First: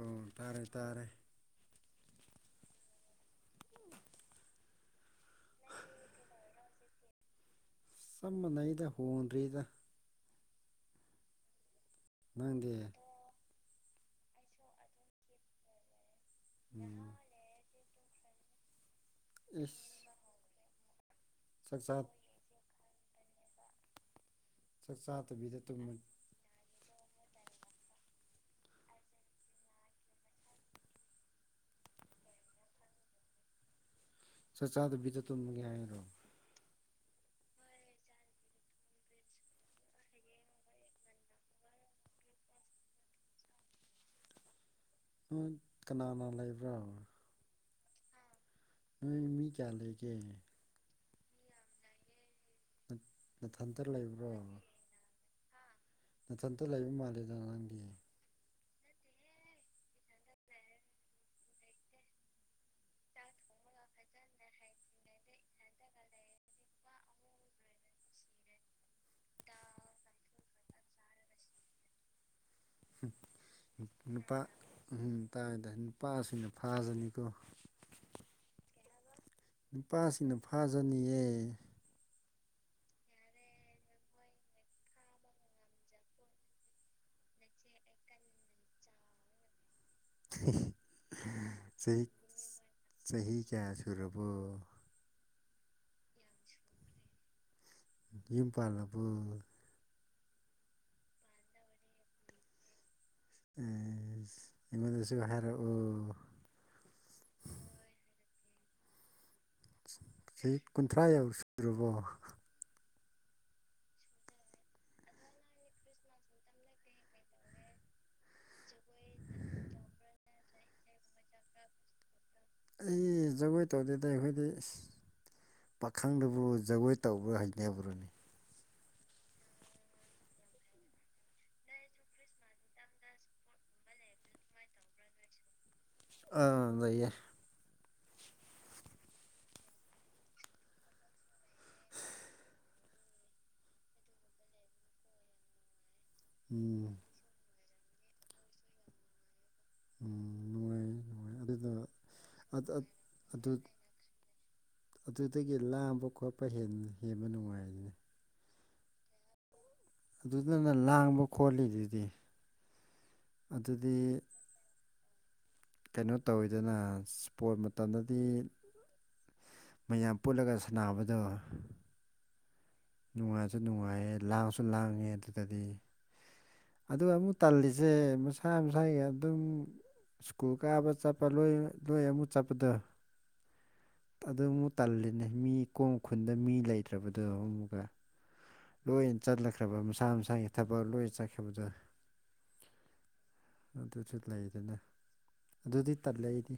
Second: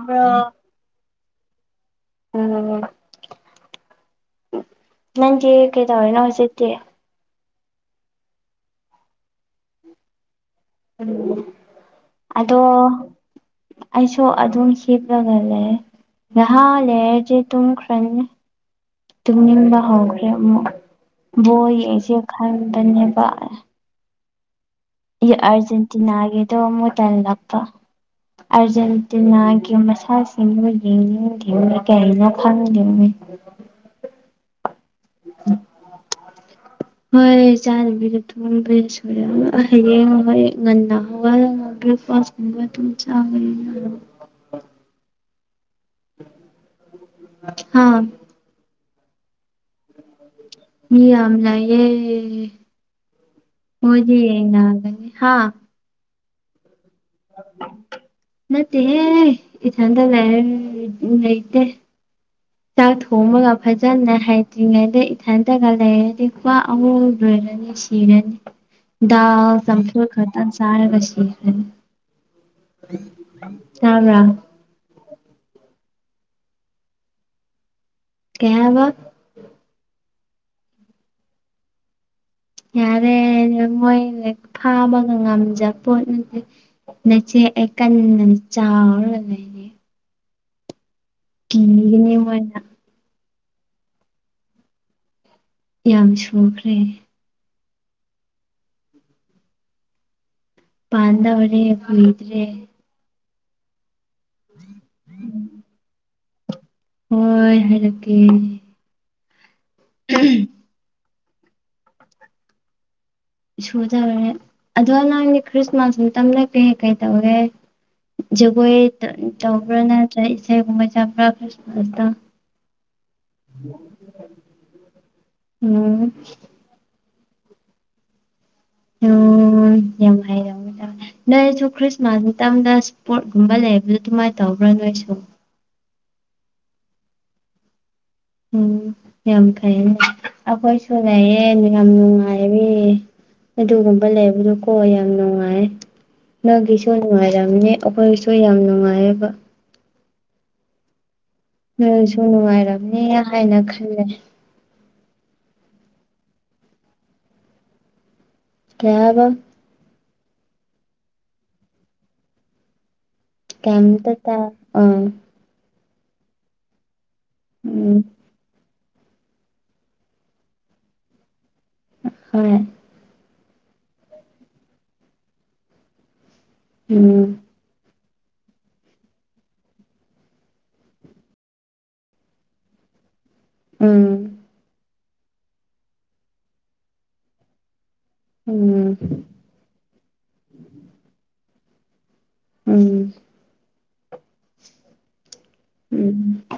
ꯑꯣ ꯇꯥꯔꯦ ꯇꯥꯔꯦ ꯑꯣ [inaudible] ꯅꯪꯗꯤ ꯀꯩꯇꯧꯔꯤꯅꯣ ꯍꯧꯖꯤꯛꯇꯤ ꯆꯞ ꯃꯥꯟꯅꯩꯗ ꯍꯣꯡꯗ꯭ꯔꯤꯗ ꯎꯝ ꯑꯗꯣ ꯅꯪꯗꯤ ꯑꯩꯁꯨ ꯑꯗꯨꯝ ꯍꯤꯞꯂꯒ ꯂꯩ ꯉꯍꯥ ꯎꯝ ꯂꯩꯔꯗꯤ ꯇꯨꯝꯈ꯭ꯔ ꯇꯜꯂꯦ ꯇꯨꯡꯅꯤꯡꯕ ꯍꯧꯈ꯭ꯔꯦ ꯑꯃꯨꯛ ꯏꯁ ꯕꯣꯏ ꯌꯦꯛꯁꯦ ꯈꯟꯕꯅꯦꯕ ꯆꯥꯛꯆꯥ ꯆꯥꯛ ꯏ ꯆꯥꯗꯕꯤꯗ ꯇꯨꯝꯃ ꯑꯔꯖꯦꯟꯇꯤꯅꯥꯒꯤꯗꯣ ꯑꯃꯨꯛ ꯇꯜꯂꯛꯄ ꯑꯥꯔꯖꯦꯟꯇꯤꯅꯥꯒꯤ ꯃꯁꯛꯁꯤꯡꯗꯨ ꯌꯦꯡꯅꯤꯡꯗꯦꯃꯤ ꯀꯩꯅꯣ ꯈꯪꯗꯦꯅꯦ ꯆꯥꯛ ꯆꯥꯗꯕꯤꯗ ꯇꯨꯝꯅꯤꯡꯉꯦ ꯍꯥꯏꯔꯣ ꯍꯣꯏ ꯆꯥꯛꯄꯨꯗꯤ [unintelligible] ꯍꯌꯦꯡ ꯍꯣꯏ ꯉꯟꯅ ꯍꯧꯒꯠꯂꯒ ꯕꯔ꯭ꯦꯛꯐꯥꯁ [unintelligible] ꯎꯝ ꯀꯅꯥꯅ ꯂꯩꯕ꯭ꯔꯥ ꯍꯥꯥ ꯅꯣꯏ ꯃꯤ ꯀꯌꯥ ꯂꯩꯒꯦ ꯃꯤ ꯌꯥꯝ ꯂꯩꯌꯦ ꯅꯊꯟꯇ ꯃꯣꯏꯗꯤ ꯂꯩꯕ꯭ꯔꯣ ꯌꯦꯡꯅꯒꯅꯤ ꯍꯥ ꯅꯊꯟꯇ ꯂꯩꯕ ꯃꯥꯜꯂꯤꯗ ꯅꯪꯗꯤ ꯅꯠꯇꯦꯍꯦ ꯏꯊꯟꯗ ꯂꯩꯔ ꯂꯩꯇꯦ ꯆꯥꯛ ꯊꯣꯡꯕꯒ ꯐꯖ ꯖꯅ ꯍꯩꯇ꯭ꯔꯤꯉꯩꯗ ꯏꯊꯟꯇꯒ ꯂꯩꯔꯗꯤ ꯋꯥ ꯑꯍꯨꯝ ꯂꯣꯏꯔꯅꯤ ꯁꯤꯔꯅꯤ ꯗꯥꯜ ꯆꯝꯐꯨꯠ ꯈꯇꯪ ꯆꯥꯔꯒ ꯁꯤꯈꯔ꯭ꯅꯤ ꯇꯥꯕꯔꯥ ꯎꯝꯨ ꯇꯥꯏ ꯇꯥꯏ ꯅꯨꯄꯥꯁꯤꯡꯅ ꯐꯥꯖꯅꯤꯀꯣ ꯀꯩ ꯍꯥꯏꯕ ꯅꯨꯄꯥꯁꯤꯡꯅ ꯐꯥꯖꯅꯤꯌꯦ ꯌꯥꯔꯦ ꯃꯣꯏꯙ ꯐꯥꯕꯒ ꯉꯝꯖꯄꯣꯠ ꯅꯠꯇꯦ ꯅꯆꯦ ꯑꯩ ꯀꯟꯅ ꯆꯥꯎꯔꯒ ꯂꯩꯅꯦ ꯆꯍꯤ ꯀꯤꯒꯅꯤ ꯃꯣꯏꯅ ꯆꯍꯤ ꯀꯌꯥ ꯁꯨꯔꯕꯣ ꯌꯥꯝ ꯁꯨꯈ꯭ꯔꯦ ꯌꯨꯝ ꯄꯥꯥꯜꯂꯕꯣ ꯄꯥꯟꯗꯧꯔꯦ ꯀꯨꯏꯗ꯭ꯔꯦ ꯑꯦꯁ ꯑꯩꯉꯣꯟꯗꯁꯨ ꯍꯥꯏꯔꯛꯑꯣ ꯍꯣꯏ ꯍꯥꯏꯔꯛꯀꯦ ꯆꯍꯤ ꯀꯨꯟꯊ꯭ꯔꯥ ꯌꯧ ꯁꯨꯔꯕꯣ ꯁꯨꯗꯧꯔꯦ ꯑꯗꯣ ꯅꯪꯗꯤ ꯈ꯭ꯔꯤꯁꯃꯥꯁ ꯃꯇꯝꯗ ꯀꯩ ꯀꯩ ꯇꯧꯔꯦ ꯖꯒꯣꯏ ꯇꯧꯕ꯭ꯔꯥ ꯅꯠꯇꯔ ꯏꯁ ꯁꯩꯒꯨꯝꯕ ꯆꯠꯄꯔ ꯈꯔ꯭ꯤꯁꯃꯥꯁꯇ ꯑꯩ ꯖꯒꯣꯏ ꯇꯧꯗꯦꯗꯤ ꯑꯩꯈꯣꯏꯗꯤ ꯎꯝ ꯄꯥꯈꯪꯅꯕꯨ ꯖꯒꯣꯏ ꯇꯧꯕ꯭ꯔ ꯍꯩꯅꯕ꯭ꯔꯅꯦ ꯑꯣ ꯌꯥꯝ ꯍꯩ ꯅꯣꯏꯁꯨ ꯈ꯭ꯔꯤꯁꯃꯥꯁ ꯃꯇꯝꯗ ꯏꯁꯄꯣꯔꯠꯀꯨꯝꯕ ꯂꯩꯕꯗ ꯑꯗꯨꯃꯥꯏ ꯇꯧꯕ꯭ꯔ ꯅꯣꯏꯁꯨ ꯑꯥ ꯂꯩꯌꯦ ꯎꯝ ꯌꯥꯝ ꯐꯩꯅꯦ ꯑꯈꯣꯏꯁꯨ ꯂꯩꯌꯦ ꯌꯥꯝ ꯅꯨꯡꯉꯥꯏꯔꯦ ꯑꯗꯨꯒꯨꯝꯕ ꯂꯩꯕꯗꯨ ꯀꯣ ꯌꯥꯝ ꯅꯨꯡꯉꯥꯏꯌꯦ ꯅꯪꯒꯤꯁꯨ ꯎꯝ ꯅꯨꯡꯉꯥꯏꯔꯝꯅꯤ ꯑꯈꯣꯏꯁꯨ ꯌꯥꯝ ꯅꯨꯡꯉꯥꯏꯌꯦꯕ ꯎꯝ ꯅꯨꯡꯉꯥꯏꯌꯦ ꯅꯣꯏꯁꯨ ꯅꯨꯡꯉꯥꯏꯔꯝꯅꯤ ꯑꯗꯨ ꯍꯥꯏꯅ ꯈꯜꯂꯦ ꯑꯗꯨꯗꯒꯤ ꯂꯥꯡꯕ ꯈꯣꯠꯄ ꯍꯦꯟꯕ ꯅꯨꯡꯉꯥꯏꯅꯦ ꯀꯩ ꯍꯥꯏꯕ ꯑꯗꯨꯗꯅ ꯂꯥꯡꯕ ꯈꯣꯠꯂꯤꯗꯨꯗꯤ ꯑꯗꯨꯗꯤ ꯀꯩꯝꯇ ꯇꯥ ꯑ ꯀꯩꯅꯣ ꯇꯧꯋꯤꯗꯅ ꯏꯁꯄꯣꯔꯠ ꯎꯝ ꯃꯇꯝꯗꯗꯤ ꯃꯌꯥꯝ ꯄꯨꯜꯂꯒ ꯁꯥꯅꯥꯕꯗꯣ ꯍꯣꯏ ꯅꯨꯡꯉꯥꯏꯖꯨ ꯅꯨꯡꯉꯥꯏꯌꯦ ꯂꯥꯡꯁꯨ ꯂꯥꯡꯉꯦ ꯑꯗꯨꯗꯗꯤ ꯑꯗꯨ ꯑꯃꯨꯛ ꯎꯝ ꯇꯜꯂꯤꯖꯦ ꯃꯁꯥ ꯃꯁꯥꯒꯤ ꯑꯗꯨꯝ ꯁ꯭ꯀꯨꯜ ꯀꯥꯕ ꯆꯠꯄ ꯂꯣꯏ ꯂꯣꯏ ꯑꯃꯨꯛ ꯆꯠꯄꯗ ꯎꯝ ꯑꯗꯨ ꯑꯃꯨꯛ ꯇꯜꯂꯤꯅ‌ꯦ ꯃꯤ ꯀꯣꯡ ꯈꯨꯟꯗ ꯃꯤ ꯂꯩꯇ꯭ꯔꯕꯗꯣ ꯑꯃꯨꯛꯀꯥ ꯎꯝ ꯂꯣꯏꯅ ꯆꯠꯅꯈ꯭ꯔꯕ ꯃꯁꯥ ꯃꯁꯥꯒꯤ ꯊꯕꯛ ꯂꯣꯏꯅ ꯆꯠꯈꯤꯕꯗ ꯎꯝ ꯑꯗꯨꯖꯨ ꯂꯩꯗꯅ ꯑꯗꯨꯗꯤ ꯇꯜꯂꯦ ꯎꯝ ꯑꯩꯗꯤ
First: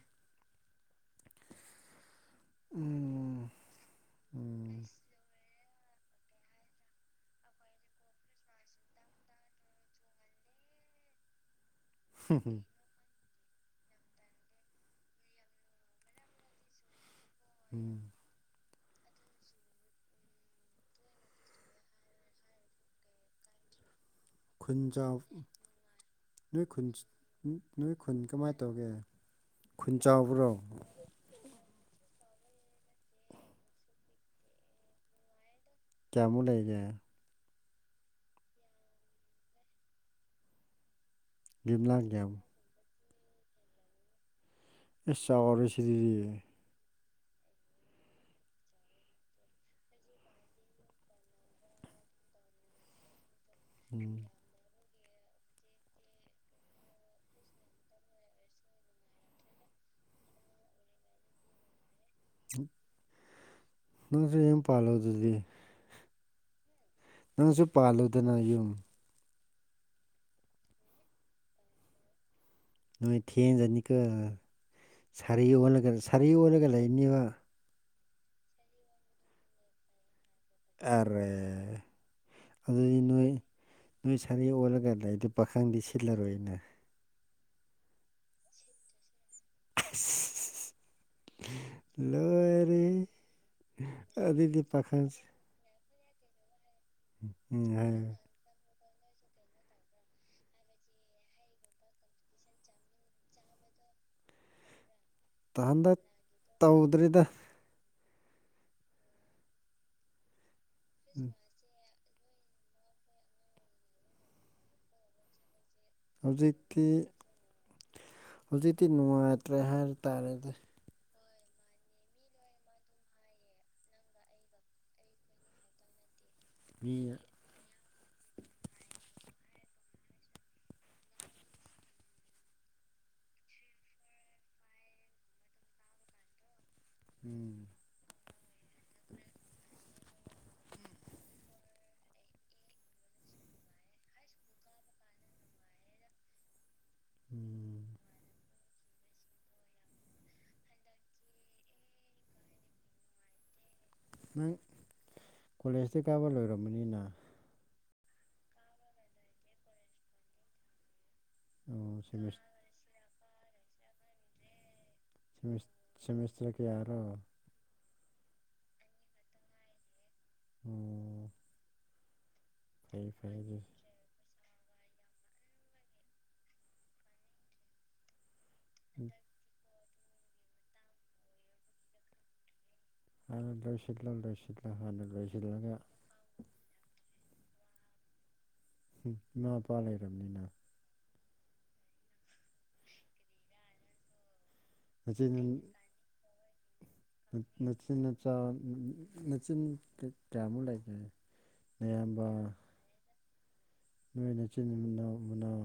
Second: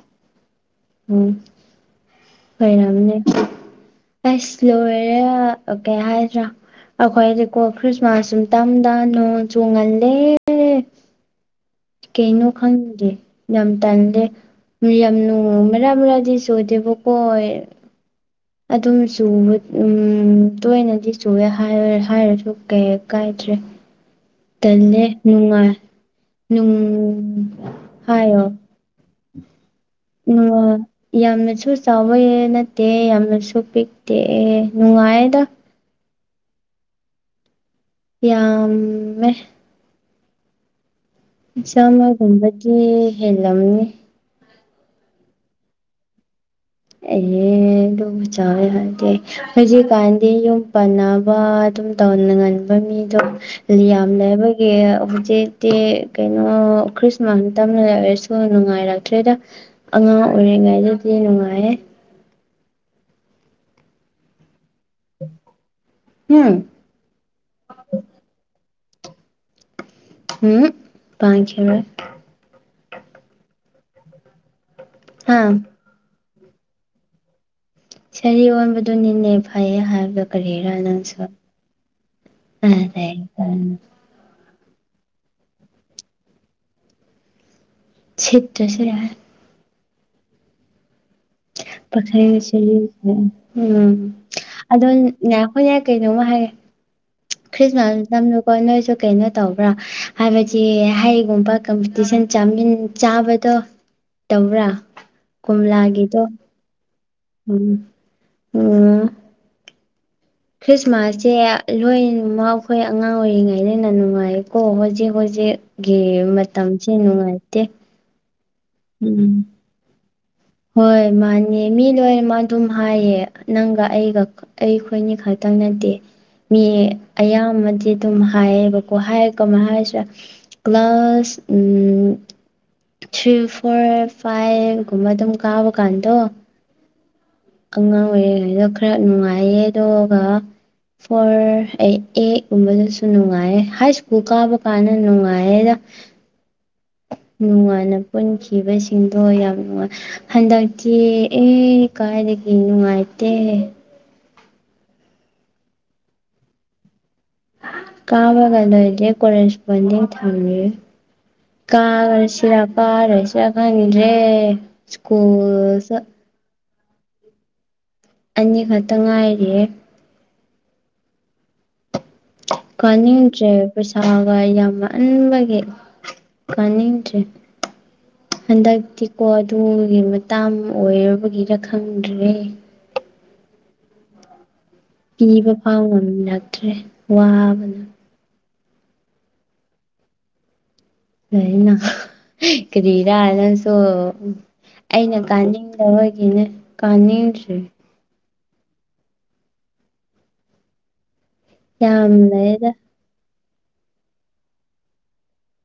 ꯑꯣꯏꯔꯝꯅꯦ ꯎꯝ ꯑꯁ ꯎꯝ ꯂꯣꯏꯔꯦ ꯀꯩ ꯍꯥꯏꯗ꯭ꯔꯥ ꯑꯩꯈꯣꯏꯗꯤꯀꯣ ꯈ꯭ꯔꯤꯁꯃꯥꯁ ꯁꯨꯇꯝꯗ ꯅꯣꯡ ꯆꯣꯡꯉꯜꯂꯦ ꯀꯩꯅꯣ ꯈꯪꯗꯦ ꯌꯥꯝ ꯇꯗ‌ꯦ ꯌꯥꯝꯅ ꯃꯔꯛ ꯃꯔꯛꯗꯤ ꯁꯣꯏꯗꯦꯕꯀꯣ ꯎꯝ ꯑꯗꯨꯝ ꯆꯨꯕ ꯎꯝ ꯇꯣꯏꯅꯗꯤ ꯆꯨꯑꯦ ꯍꯥꯏꯔ ꯍꯥꯏꯔꯁꯨ ꯀꯩ ꯀꯥꯏꯗ꯭ꯔꯦ ꯈꯨꯟ ꯇꯟꯂꯦ ꯆꯥꯎ ꯅꯨꯡꯉꯥꯏ ꯅꯣꯏ ꯅꯨꯡ ꯈꯨꯟ ꯅꯣꯏ ꯈꯨꯟ ꯍꯥꯏꯌꯣ ꯀꯃꯥꯏꯅ ꯇꯧꯒꯦ ꯈꯨꯟ ꯆꯥꯎꯕ꯭ꯔꯣ [unintelligible] ꯌꯥꯝꯅꯁꯨ ꯆꯥꯎꯌ‌ꯦ ꯅꯠꯇꯦ ꯌꯥꯝꯅꯁꯨ ꯄꯤꯛꯇꯦ ꯅꯨꯡꯉꯥꯏꯌꯦꯗ ꯀꯌꯥꯃꯨꯛ ꯂꯩꯒꯦ ꯌꯥꯝꯃꯦ ꯒꯦꯝꯂꯥꯡꯒ꯭ꯌꯥꯝ ꯆꯥꯝꯃꯒꯨꯝꯕꯗꯤ ꯍꯦꯜꯂꯝꯅꯤ ꯏꯁ ꯆꯥꯎꯔꯦ ꯁꯤꯔꯤ ꯑ‌ꯦ ꯍ‌ꯦ ꯑꯗꯨꯕꯨ ꯆꯥꯎꯋ‌ꯦ ꯍꯥꯏꯗ‌ꯦ ꯍꯧꯖꯤꯛꯀꯥꯟꯗꯤ ꯌꯨꯝ ꯄꯥꯟꯅꯕ ꯑꯗꯨꯝ ꯇꯧꯅ ꯉꯟꯕ ꯃꯤꯗꯣ ꯀꯌꯥꯝ ꯎꯝ ꯂꯩꯕ [unintelligible] ꯍꯧꯖꯤꯛꯇꯤ ꯀꯩꯅꯣ ꯈ꯭ꯔꯤꯁꯃꯥꯁ ꯇꯝꯅ ꯂꯩ ꯑꯣꯏꯔꯁꯨ ꯅꯨꯡꯉꯥꯏꯔꯛꯇ꯭ꯔꯦꯗ ꯑꯉꯥꯡ ꯑꯣꯏꯔꯤꯉꯩꯗꯗꯤ ꯅꯨꯡꯉꯥꯏꯌꯦ ꯅꯪꯖꯨ ꯌꯨꯝ ꯄꯥꯜꯂ ꯗꯨꯗꯤ ꯍꯨꯝ ꯅꯪꯁꯨ ꯄꯥꯜꯂ‌ꯦꯗꯅ ꯌꯨꯝ ꯍꯨꯝ ꯄꯥꯟꯈꯤꯔꯣꯏ ꯅꯣꯏ ꯊꯦꯡꯖꯅꯤꯀꯣ ꯍꯥ ꯁꯥꯔꯤ ꯑꯣꯜꯂꯒ ꯁꯥꯔꯤ ꯑꯣꯜꯂꯒ ꯂꯩꯅꯤꯕ ꯁꯔꯤ ꯑꯣꯟꯕꯗꯨꯅꯤꯅꯦ ꯐꯩꯌꯦ ꯍꯥꯏꯕꯗꯣ ꯀꯔꯤꯔ ꯅꯪꯁꯨ ꯑꯔꯦ ꯑꯗꯨꯗꯤ ꯅꯣꯏ [unintelligible] ꯅꯣꯏ ꯁꯥꯔꯤ ꯑꯣꯜꯂꯒ ꯂꯩꯗꯤ ꯄꯥꯈꯪꯗꯤ ꯁꯤꯠꯂꯔꯣꯏꯅ‌ꯦ ꯁꯤꯠꯇ꯭ꯔꯖꯨ ꯌꯥꯏ [unintelligible] ꯄꯥꯈꯪ ꯂꯣꯏꯔꯦꯍꯦ ꯁꯔꯤꯁꯦ ꯎꯝ ꯑꯗꯨꯗꯤ ꯄꯥꯈꯪꯁ ꯍꯣꯏꯅꯦ ꯀꯩꯅꯣꯝꯃ ꯍꯥꯏꯒꯦ ꯎꯝ ꯈ꯭ꯔꯤꯁꯃꯥꯁ ꯍꯥꯏꯌꯨ ꯃꯇꯝꯗꯨ ꯀꯣ ꯅꯣꯏꯁꯨ ꯀꯩꯅꯣ ꯇꯧꯕ꯭ꯔꯥ ꯍꯥꯏꯕꯗꯤ ꯍꯩꯒꯨꯝꯕ ꯀꯝꯄꯤꯇꯤꯁꯟ ꯆꯥꯃꯤꯟ ꯆꯥꯕꯗꯣ ꯇꯧꯕ꯭ꯔꯥ ꯇꯍꯟ ꯗꯛ ꯀꯣꯝꯂꯥꯒꯤꯗꯣ ꯇꯧꯗ꯭ꯔꯤꯗ ꯎꯝ ꯑꯣ ꯎꯝ ꯈ꯭ꯔꯤꯁꯃꯥꯁꯁꯦ ꯔ‌ꯣꯏꯟ ꯉꯥꯎꯐꯩ ꯑꯉꯥꯡ ꯑꯣꯏꯔꯤꯉꯩꯅ ꯍ‌ꯦꯟꯅ ꯅꯨꯡꯉꯥꯏꯀꯣ ꯍꯧꯖꯤꯛ ꯍꯧꯖꯤꯛ ꯒꯤ ꯍꯧꯖꯤꯛꯇꯤ ꯃꯇꯝꯁꯦ ꯅꯨꯡꯉꯥꯏꯇꯦ ꯍꯧꯖꯤꯛꯇꯤ ꯎꯝ ꯅꯨꯡꯉꯥꯏꯇ꯭ꯔꯦ ꯍꯥꯏꯕ ꯇꯥꯔꯦꯗ ꯍꯣꯏ ꯃꯥꯅꯦ ꯃꯤ ꯂꯣꯏꯅꯃꯛ ꯑꯗꯨꯝ ꯍꯥꯏꯌꯦ ꯅꯪꯒ ꯑꯩꯒ ꯑꯩꯈꯣꯏꯅꯤ ꯈꯛꯇꯪ ꯅꯠꯇꯦ ꯃꯤ ꯃꯤꯅ ꯑꯌꯥꯝꯕꯗꯤ ꯑꯗꯨꯝ ꯍꯥꯏꯌꯦꯕꯀꯣ ꯍꯥꯏꯔ ꯀꯃꯥꯏ ꯍꯥꯏꯁꯤꯔ ꯀ꯭ꯂꯥꯁ ꯑꯝ ꯊ꯭ꯔꯤ ꯐꯣꯔ ꯐꯥꯏꯚꯒꯨꯝꯕ ꯑꯗꯨꯝ ꯀꯥꯕ ꯀꯥꯟꯗꯣ ꯎꯝ ꯑꯉꯥꯡ ꯑꯣꯏꯔꯤꯉꯩꯗ ꯈꯔ ꯅꯨꯡꯉꯥꯏꯌꯦ ꯑꯗꯨꯒ ꯐꯣꯔ ꯑꯩ ꯑꯩꯠꯒꯨꯝꯕꯗꯁꯨ ꯅꯨꯡꯉꯥꯏꯌꯦ ꯍꯥꯏ ꯁ꯭ꯀꯨꯜ ꯀꯥꯕ ꯀꯥꯟꯗ ꯅꯨꯡꯉꯥꯏꯌꯦꯗ ꯎꯝ ꯅꯨꯡꯉꯥꯏꯅ ꯄꯨꯟꯈꯤꯕꯁꯤꯡꯗꯣ ꯌꯥꯝ ꯍꯟꯗꯛꯇꯤ ꯑꯦ ꯄꯥꯥꯛꯅꯗꯤ ꯄꯨꯟ ꯅꯨꯡꯉꯥꯏꯇꯦ ꯅꯪ ꯀꯣꯂꯦꯖꯇꯤ ꯀꯥꯕ ꯂꯣꯏꯔꯝꯃꯅꯤꯅꯦ ꯀꯥꯕꯒꯩꯒꯩꯗꯤ ꯀꯣꯂꯦꯁꯄꯣꯟꯗꯤꯡ ꯊꯝꯃꯦ ꯑꯣ ꯁꯦꯃꯤꯁ ꯀꯥꯁꯤꯔ ꯀꯥꯔꯣꯏꯁꯤꯔ ꯈꯪꯗ꯭ꯔꯦ ꯁꯤꯃꯤꯁ ꯁ꯭ꯀꯨꯜꯁꯨ ꯁꯃꯤꯁꯇꯔ ꯀꯌꯥꯔꯣ ꯑꯅꯤꯈꯛꯇ ꯉꯥꯏꯔꯤꯑꯦ ꯑꯣ ꯐꯩ ꯐꯩ ꯀꯥꯅꯤꯡꯗ꯭ꯔꯦ ꯑꯗꯨꯗꯤ ꯄꯩꯁꯥꯒ ꯌꯥꯝꯃꯟꯕꯒꯤ ꯀꯥꯅꯤꯡꯗ꯭ꯔꯦ ꯍꯟꯗꯛꯇꯤꯀꯣ ꯇꯨꯡꯒꯤ ꯃꯇꯥꯡ ꯑꯣꯏꯔꯕꯒꯤꯔ ꯈꯪꯗ꯭ꯔꯦ ꯍꯥꯟꯅꯥ ꯂꯣꯏꯁꯤꯜꯂꯣ ꯂꯣꯏꯁꯤꯜꯂꯣ ꯍꯥꯟꯅꯥ ꯄꯤꯕ ꯐꯥꯎ ꯉꯝꯂꯛꯇ꯭ꯔꯦ ꯋꯥꯕꯅ ꯎꯝ ꯏꯃꯥ ꯃꯄꯥ ꯂꯩꯔꯕꯅꯤꯅ ꯂꯩꯅ ꯀꯔꯤꯔꯥ ꯅꯪꯁꯨ ꯑꯩꯅ ꯅꯆꯤꯟ ꯀꯥꯅꯤꯡꯗꯕꯒꯤꯅꯦ ꯀꯥꯅꯤꯡꯗ꯭ꯔꯤ ꯅꯆꯤꯟ ꯅꯆꯥ ꯅꯆꯤꯟ ꯀꯌꯥꯃꯨꯛ ꯂꯩꯒꯦ ꯌꯥꯝ ꯅꯌꯥꯝꯕ ꯂꯩꯗ ꯅꯣꯏꯅꯆꯤꯟ ꯃꯅꯥꯎ ꯃꯅꯥꯎ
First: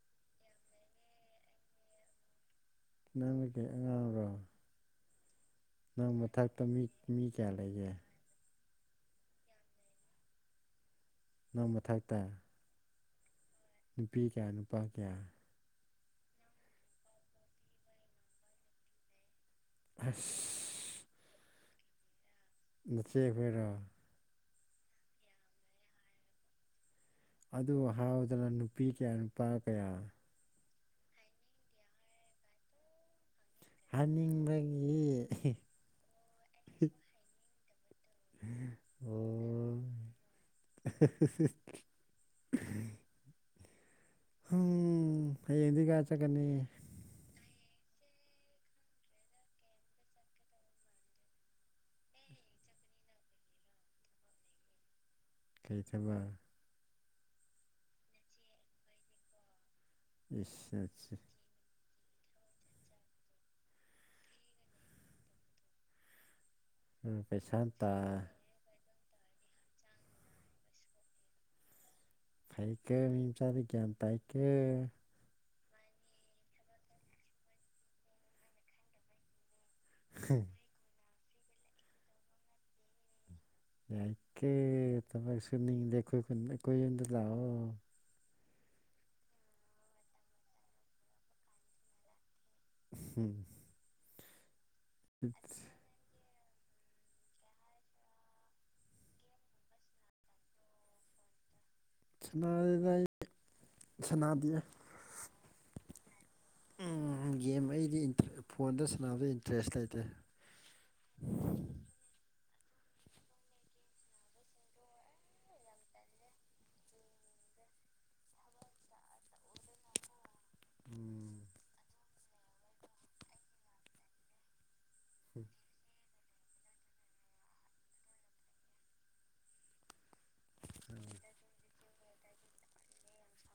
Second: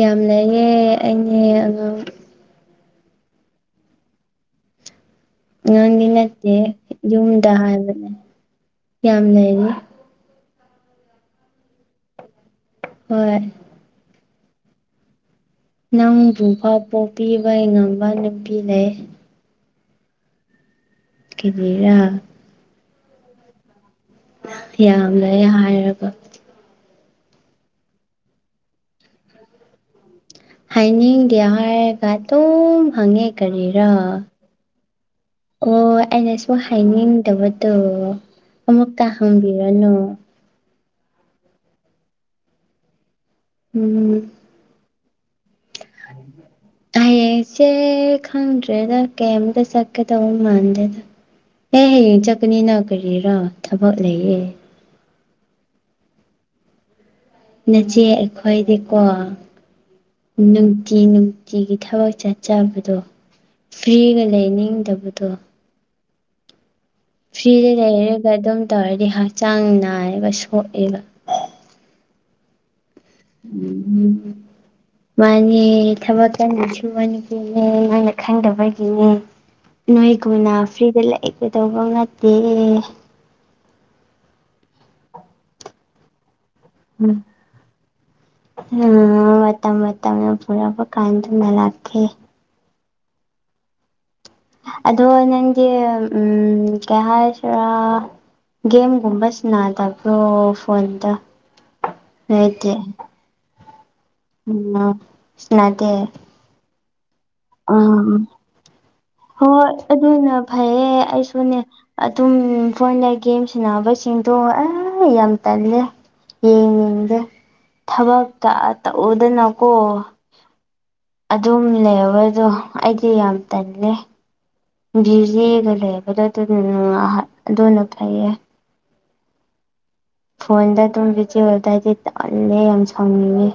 ꯌꯥꯝ ꯂꯩꯌꯦ ꯑꯩꯅꯦ ꯑꯉꯥꯡ ꯅꯪꯅꯥꯀꯩ ꯑꯉꯥꯡꯔꯣ ꯑꯉꯥꯡꯗꯤ ꯅꯪ ꯅꯠꯇꯦ ꯃꯊꯛꯇ ꯃꯤ ꯃꯤ ꯌꯨꯝꯗ ꯀꯌꯥ ꯂꯩꯒꯦ ꯍꯥꯏꯕꯅꯦ ꯌꯥꯝ ꯂꯩꯔꯤ ꯅꯪ ꯃꯊꯛꯇ ꯍꯣꯏ ꯅꯨꯄꯤ ꯀꯌꯥ ꯅꯨꯄꯥ ꯀꯌꯥ ꯅꯪꯕꯨꯐꯥꯎ ꯄꯣꯛꯄꯤꯕꯩꯉꯝꯕ ꯅꯨꯄꯤ ꯂꯩ ꯑꯁ ꯀꯦꯕꯤꯔꯥ ꯅꯆꯦ ꯑꯩꯈꯣꯏꯔꯣ ꯌꯥꯝ ꯂꯩ ꯍꯥꯏꯔꯒ ꯑꯗꯨ ꯍꯥꯎꯗꯅ ꯅꯨꯄꯤ ꯀꯌꯥ ꯅꯨꯄꯥ ꯀꯌꯥ ꯍꯥꯏꯅꯤꯡꯗꯦ ꯍꯥꯏꯔꯒ ꯑꯗꯨꯝ ꯍꯪꯉꯦ ꯀꯔꯤꯔ꯭ ꯍꯥꯅꯤꯡꯕꯒꯤ ꯑꯣ ꯑꯩꯅꯁꯨ ꯑꯣ ꯍꯥꯏꯅꯤꯡꯗꯕꯗꯣ ꯑꯃꯨꯀ ꯑꯣ ꯍꯪꯕꯤꯔꯅꯨ [inaudible] ꯎꯝ ꯎꯝ ꯍꯥꯌꯦꯡꯗꯤ ꯀꯥꯢ ꯆꯠꯀꯅꯤ ꯍꯌꯦꯡꯁꯦ ꯈꯪꯗ꯭ꯔꯦꯗ ꯀꯩꯝꯇ ꯆꯠꯀꯗꯧꯕ ꯃꯥꯟꯗꯦꯗ ꯑꯦ ꯍꯌꯦꯡ ꯆꯠꯀꯅꯤꯅ ꯀꯔꯤꯔ ꯊꯕꯛ ꯂꯩꯌꯦ ꯀꯩ ꯊꯥꯕꯛ ꯅꯆꯦ ꯑꯩꯈꯣꯏꯗꯤꯀꯣ ꯏꯁ ꯅꯨꯡꯇꯤ ꯑꯠꯁ ꯅꯨꯡ ꯇꯤꯒꯤ ꯊꯕꯛ ꯆꯠꯆꯕꯗꯣ ꯐ꯭ꯔꯤꯒ ꯂꯩꯅꯤꯡꯗꯕꯗꯣ ꯄꯩꯁꯥ ꯐ꯭ꯔꯤꯗ ꯇꯥ ꯂꯩꯔꯒ ꯑꯗꯨꯝ ꯇꯧꯔꯗꯤ ꯍꯛꯆꯥꯡ ꯅꯥꯏꯕ ꯁꯣꯛꯑꯦꯕꯒꯥ ꯐꯩꯇꯦꯝ ꯎꯝ ꯎꯝ ꯃꯥꯅꯦ ꯊꯕꯛ ꯀꯟꯅꯁꯨꯕꯥ ꯅꯨꯄꯤꯅꯦ ꯃꯥꯏ ꯃꯈꯥꯗꯕꯒꯤꯅꯦ ꯅꯣꯏ ꯀꯨꯏꯅ ꯐ꯭ꯔꯤꯗ ꯂꯩ ꯀꯩꯗꯧꯕ ꯅꯠꯇꯦꯍꯦ ꯌꯥꯏꯀꯦ ꯊꯕꯛ ꯁꯨꯅꯤꯡꯗꯦ ꯈꯣꯏ ꯈꯨꯟꯗꯥ ꯀꯣꯏꯌꯨꯝꯗ ꯎꯝ ꯂꯥꯛꯑꯣ ꯎꯝ ꯃꯇꯝ ꯃꯇꯝ ꯌꯧꯁꯜꯂꯛꯄ ꯀꯥꯟꯗꯨ ꯃꯥꯏ ꯂꯥꯛꯀꯦ ꯎꯝ ꯑꯗꯣ ꯅꯪꯗꯤ ꯎꯝ ꯀꯩꯍꯥꯏꯁꯤꯔ ꯒꯦꯝꯒꯨꯝꯕꯁ ꯅꯥꯗꯕ꯭ꯔꯣ ꯐꯣꯟꯣꯟꯗ ꯁꯅꯥꯔꯗꯥꯏ ꯎꯝꯗꯦ ꯒꯦꯝ ꯑꯩꯗꯤ ꯐꯣꯟꯗ ꯁꯥꯟꯅꯕꯗ ꯍꯣꯏ ꯏꯟꯇꯔꯦꯁ ꯂꯩꯇꯦ ꯑꯗꯨꯅ ꯐꯩꯌꯦ ꯑꯩꯁꯨꯅꯦ ꯑꯗꯨꯝ ꯐꯣꯟꯗ ꯒꯦꯝ ꯁꯥꯟꯅꯕꯁꯤꯡꯗꯣ ꯑꯦ ꯌꯥꯝ ꯇꯜꯂꯦ ꯌꯦꯡꯗ ꯊꯕꯛꯇ ꯇꯛꯎꯗꯅꯀꯣ ꯎꯝ ꯑꯗꯨꯝ ꯂꯩꯕꯗꯣ ꯑꯩꯗꯤ ꯌꯥꯝ ꯇꯜꯂꯦ ꯚꯖꯤꯒ ꯂꯩꯕꯗꯣ ꯑꯗꯨ ꯑꯗꯨꯅ ꯐꯩꯌꯦ ꯐꯣꯟꯗ ꯑꯗꯨꯝ ꯕꯤꯖꯤ ꯑꯣꯏꯗꯥꯏꯗꯤ ꯇꯜꯂꯦ ꯌꯥꯝ ꯁꯥꯎꯅꯤꯡꯉꯦ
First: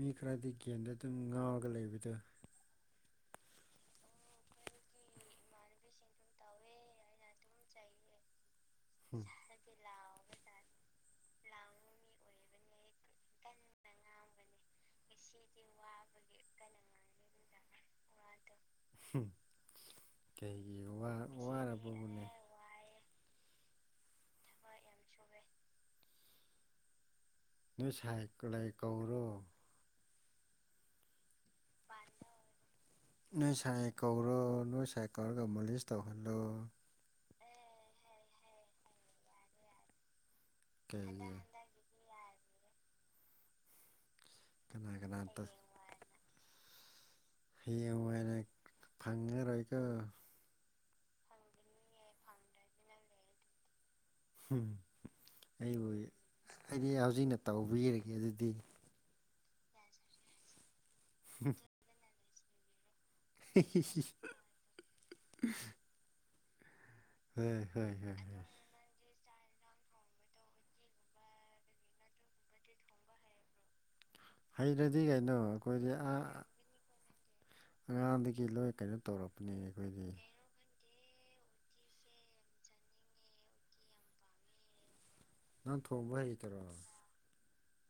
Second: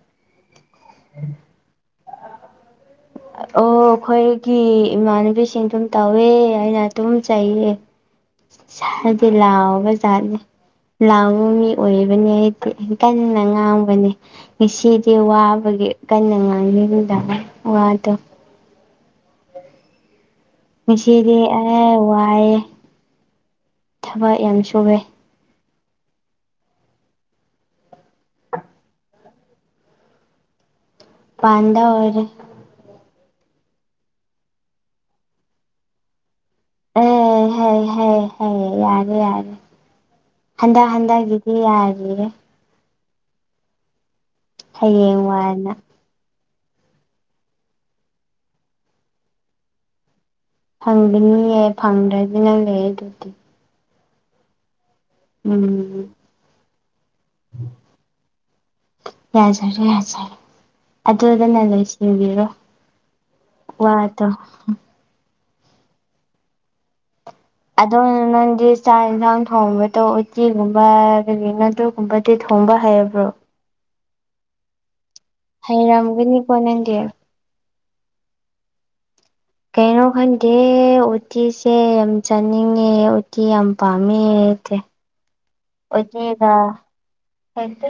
ꯃꯤ ꯈꯔꯗꯤ ꯒꯦꯟꯗ ꯑꯗꯨꯝ ꯉꯥꯎꯔꯒ ꯂꯩꯕꯗꯣ ꯑꯣ ꯑꯩꯈꯣꯏꯒꯤ ꯏꯃꯥꯟꯅꯕꯤꯁꯤꯡ ꯑꯗꯨꯝ ꯇꯧꯋꯦ ꯑꯩꯅ ꯑꯗꯨꯝ ꯆꯩꯌꯦ [unintelligible] ꯍꯥꯏꯗꯤ ꯂꯥꯎꯕ ꯖꯥꯠꯅꯦ ꯂꯥꯎꯕ ꯃꯤ ꯑꯣꯏꯕꯅꯤ ꯍꯥꯏꯗꯤ ꯀꯟꯅ ꯉꯥꯡꯕꯅꯦ ꯉꯁꯤꯗꯤ ꯋꯥꯕꯒꯤ ꯀꯟꯅ ꯉꯥꯡꯉꯗ ꯋꯥꯗ ꯎꯝ ꯉꯆꯦꯗꯤ ꯑ ꯋꯥꯏꯑ ꯊꯕꯛ ꯌꯥꯝ ꯁꯨꯔꯦ ꯅꯣꯏ ꯁꯥꯏꯂꯥꯏ ꯀꯧꯔꯣ ꯄꯥꯟꯗ ꯑꯣꯔ ꯅꯣꯏ ꯁꯥꯏ ꯀꯧꯔꯣ ꯅꯣꯏ ꯁꯥꯏ ꯀꯧꯔꯒ ꯃꯣꯂꯤꯁ ꯇꯧꯍꯜꯂꯣ ꯑꯦ ꯍ ꯌꯥꯅꯤ ꯌꯥꯅꯤ ꯍꯟꯗꯛ ꯀꯩꯒꯤ ꯍꯟꯗꯛꯀꯤꯗꯤ ꯌꯥꯔꯤꯌꯦꯦ ꯀꯅꯥ ꯀꯅꯥ ꯍꯌꯦꯡ ꯇꯁ ꯋꯥꯏꯅ ꯍꯤꯡꯉ ꯍꯥꯏꯅ ꯐꯪꯉꯔꯣꯏꯀꯣ ꯐꯪꯒꯅꯤꯌꯦ ꯐꯪꯗ꯭ꯔꯗꯅ ꯂꯩ ꯑꯗꯨꯗꯤ ꯎꯝ ꯑꯩꯕꯨ ꯎꯝ ꯑꯩꯗꯤ ꯍꯧꯖꯤꯛꯅ ꯇꯧꯕꯤꯔꯒꯦ ꯑꯗꯨꯗꯤ ꯌꯥꯖꯔꯦ ꯌꯥꯖꯔꯦ ꯑꯗꯨꯗꯅ ꯂꯁꯤꯕꯤꯔꯣ ꯋꯥ ꯇ ꯍꯣꯏ ꯍꯣꯏ ꯑꯗꯣ ꯍꯣꯏ ꯍꯣꯏ ꯆꯥꯛ ꯌꯦꯟꯁꯥꯡ ꯊꯣꯡꯕꯗꯣ ꯎꯇꯤꯒꯨꯝꯕ ꯑꯗꯒꯤ ꯉꯥꯗꯨꯨꯒꯨꯝꯕꯗꯤ ꯊꯣꯡꯕ ꯍꯩꯕ꯭ꯔꯣ ꯍꯩꯔꯗꯤ ꯀꯩꯅꯣ ꯑꯩꯈꯣꯏꯗꯤ ꯍꯩꯔꯝꯒꯅꯤ ꯑꯥ ꯀꯣꯟ ꯅꯗꯦ ꯑꯉꯥꯡꯗꯒꯤ ꯂꯣꯏ ꯀꯩꯅꯣ ꯇꯧꯔꯛꯄꯅꯦ ꯑꯩꯈꯣꯏꯗꯤ ꯑ ꯗꯦ ꯎꯇꯤꯁꯦ ꯌꯥꯝ ꯆꯥꯅꯤꯡꯉꯦ ꯎꯇꯤ ꯌꯥꯝ ꯄꯥꯝꯃꯦ ꯑꯇꯦ ꯅꯪ ꯊꯣꯡꯕ ꯍꯩꯇꯔꯣ ꯂꯩꯇ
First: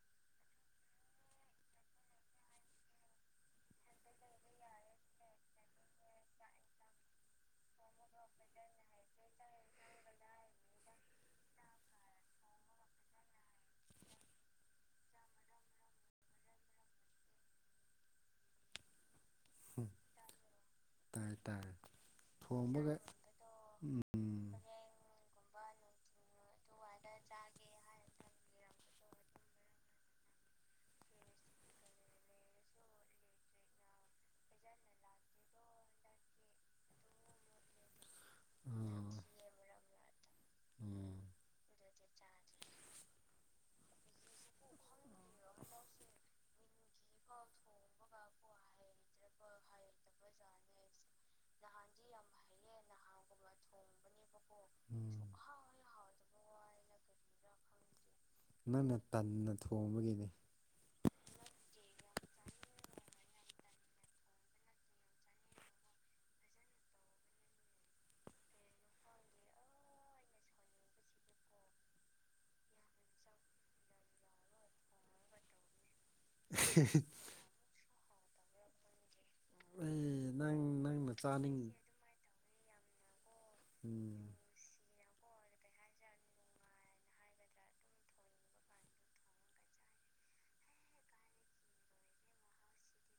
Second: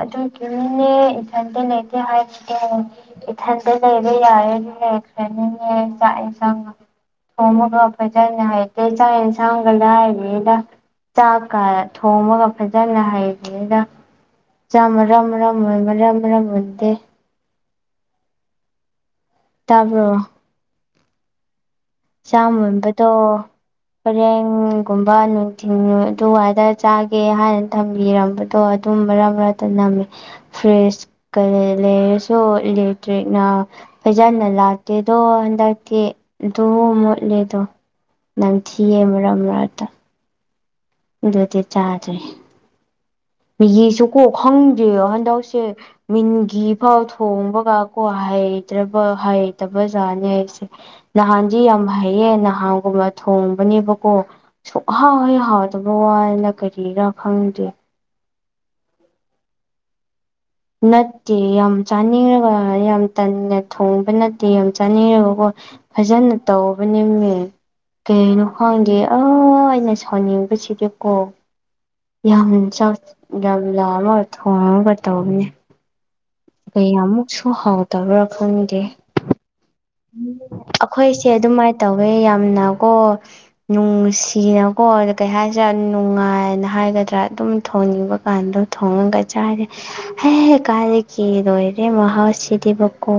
ꯑꯗꯨ ꯀꯅꯦ ꯏꯊꯟꯇ ꯂꯩꯇꯦ ꯍꯥꯏꯔꯒꯦ ꯏꯊꯟꯁꯦ ꯂꯩꯔꯦ ꯌꯥꯔꯦꯗꯤ ꯂꯩꯈ꯭ꯔꯦ ꯆꯥꯛꯦ ꯆꯪ ꯑꯣ ꯃꯒꯄ ꯆꯅꯗ ꯆꯥꯏꯟꯁꯥꯡꯒꯗ ꯍꯥꯏꯗꯥ ꯆꯥꯛꯀ ꯊꯣꯡꯉꯒ ꯐꯖꯅ ꯍꯩ ꯍ ꯆꯥꯃ ꯔꯝ ꯔꯝ ꯑꯣꯏꯃ ꯔ ꯔꯝ ꯍꯗꯦ ꯇꯥꯕꯣ ꯇꯥꯏ ꯇꯥꯏ ꯊꯣꯡꯕꯒ ꯆꯃꯕꯗ ꯎꯝ ꯄꯔꯦꯡꯒꯨꯝꯕ ꯅꯨꯡꯊꯤꯟ ꯑꯗꯨꯋꯥꯏꯗ ꯆꯥꯒꯦ ꯍꯥꯏꯅ ꯊꯝꯕꯤꯔꯝꯕꯗꯣ ꯑꯗꯨꯝ ꯃꯔꯛ ꯃꯔꯛꯇ ꯅꯝꯃꯦ ꯐ꯭ꯔꯦꯁ ꯀ ꯂꯩꯦ ꯁꯣ ꯏꯔꯤ ꯐꯩꯖꯟꯅ ꯂꯥꯛꯇꯦ ꯑꯗꯣ ꯍꯟꯗꯛꯇꯤ ꯇꯣ ꯃꯣꯠꯂꯦꯗꯣ ꯅꯪꯊꯤꯌꯦ ꯑꯥ ꯃꯔꯛ ꯃꯔꯛꯇ ꯎꯝ ꯑꯗꯨꯗꯤ ꯆꯥꯗꯔꯦ ꯃꯤꯒꯤꯁꯨ ꯀꯣ ꯈꯪꯗꯦ ꯍꯟꯗꯛꯁꯦ ꯃꯤꯟꯒꯤ ꯐꯥꯎ ꯊꯣꯡꯕꯒ ꯀꯣ ꯍꯩꯇꯕ ꯖꯥꯠꯅꯤ ꯑꯩꯁꯦ ꯅꯍꯥꯟꯗꯤ ꯌꯥꯝ ꯍꯩꯌꯦ ꯅꯍꯥꯟꯒꯨꯝꯅ ꯊꯣꯡꯕꯅꯦꯕꯀꯣ ꯁꯨꯡꯍꯥꯎ ꯎꯝ ꯍꯦꯛ ꯍꯥꯎꯇ ꯋꯥꯏꯅ ꯀꯔꯤꯔꯥ ꯈꯪꯗꯦ ꯅꯪꯅ ꯇꯟꯅ ꯊꯣꯡꯕꯒꯤꯅꯤ ꯅꯠꯇꯦ ꯌꯥꯝ ꯆꯥꯅꯤꯡꯔꯒ ꯌꯥꯝ ꯇꯟꯅ ꯊꯣꯡꯕ ꯅꯠꯇꯦ ꯌꯥꯝ ꯆꯥꯅꯤꯡꯔꯒꯀꯣ ꯐꯖꯅ ꯇꯧꯕꯅꯦꯃꯤ ꯀꯩꯅꯣ ꯈꯪꯗꯦ ꯑ ꯑꯩꯅ ꯁꯥꯎꯅꯤꯡꯕꯁꯤꯗꯤꯀꯣ ꯌꯥꯝ ꯆꯥꯛ ꯌꯥꯝ ꯂꯥꯝꯃꯒ ꯊꯣꯡꯉꯒ ꯇꯧꯅꯦ ꯀꯩꯑꯃꯨꯛꯁꯨ ꯍꯧꯗꯕ꯭ꯔꯥ ꯈꯪꯗꯦ ꯑꯩ ꯅꯪ ꯅꯪꯅ ꯑꯩꯈꯣꯏꯁꯦ ꯆꯥꯅꯤꯡ ꯑꯗꯨꯃꯥꯏꯅ ꯇꯧꯋꯦ ꯌꯥꯝꯅꯀꯣ ꯎꯝ ꯅꯨꯡꯁꯤꯅ ꯀꯣ ꯑꯗꯨꯗ ꯀꯩ ꯍꯥꯏꯁꯤꯔꯥ ꯅꯨꯡꯉꯥꯏꯅ ꯍꯥꯏꯒꯗ꯭ꯔꯥ ꯑꯗꯨꯝ ꯊꯣꯡꯅꯤꯡꯕ ꯀꯥꯟꯗ ꯊꯣꯡꯉꯒ ꯆꯥꯔꯦ ꯍꯦ ꯀꯥꯏꯗꯒꯤ ꯂꯣꯏꯔꯦ ꯃꯍꯥꯎ ꯁꯤꯗꯤꯕꯀꯣ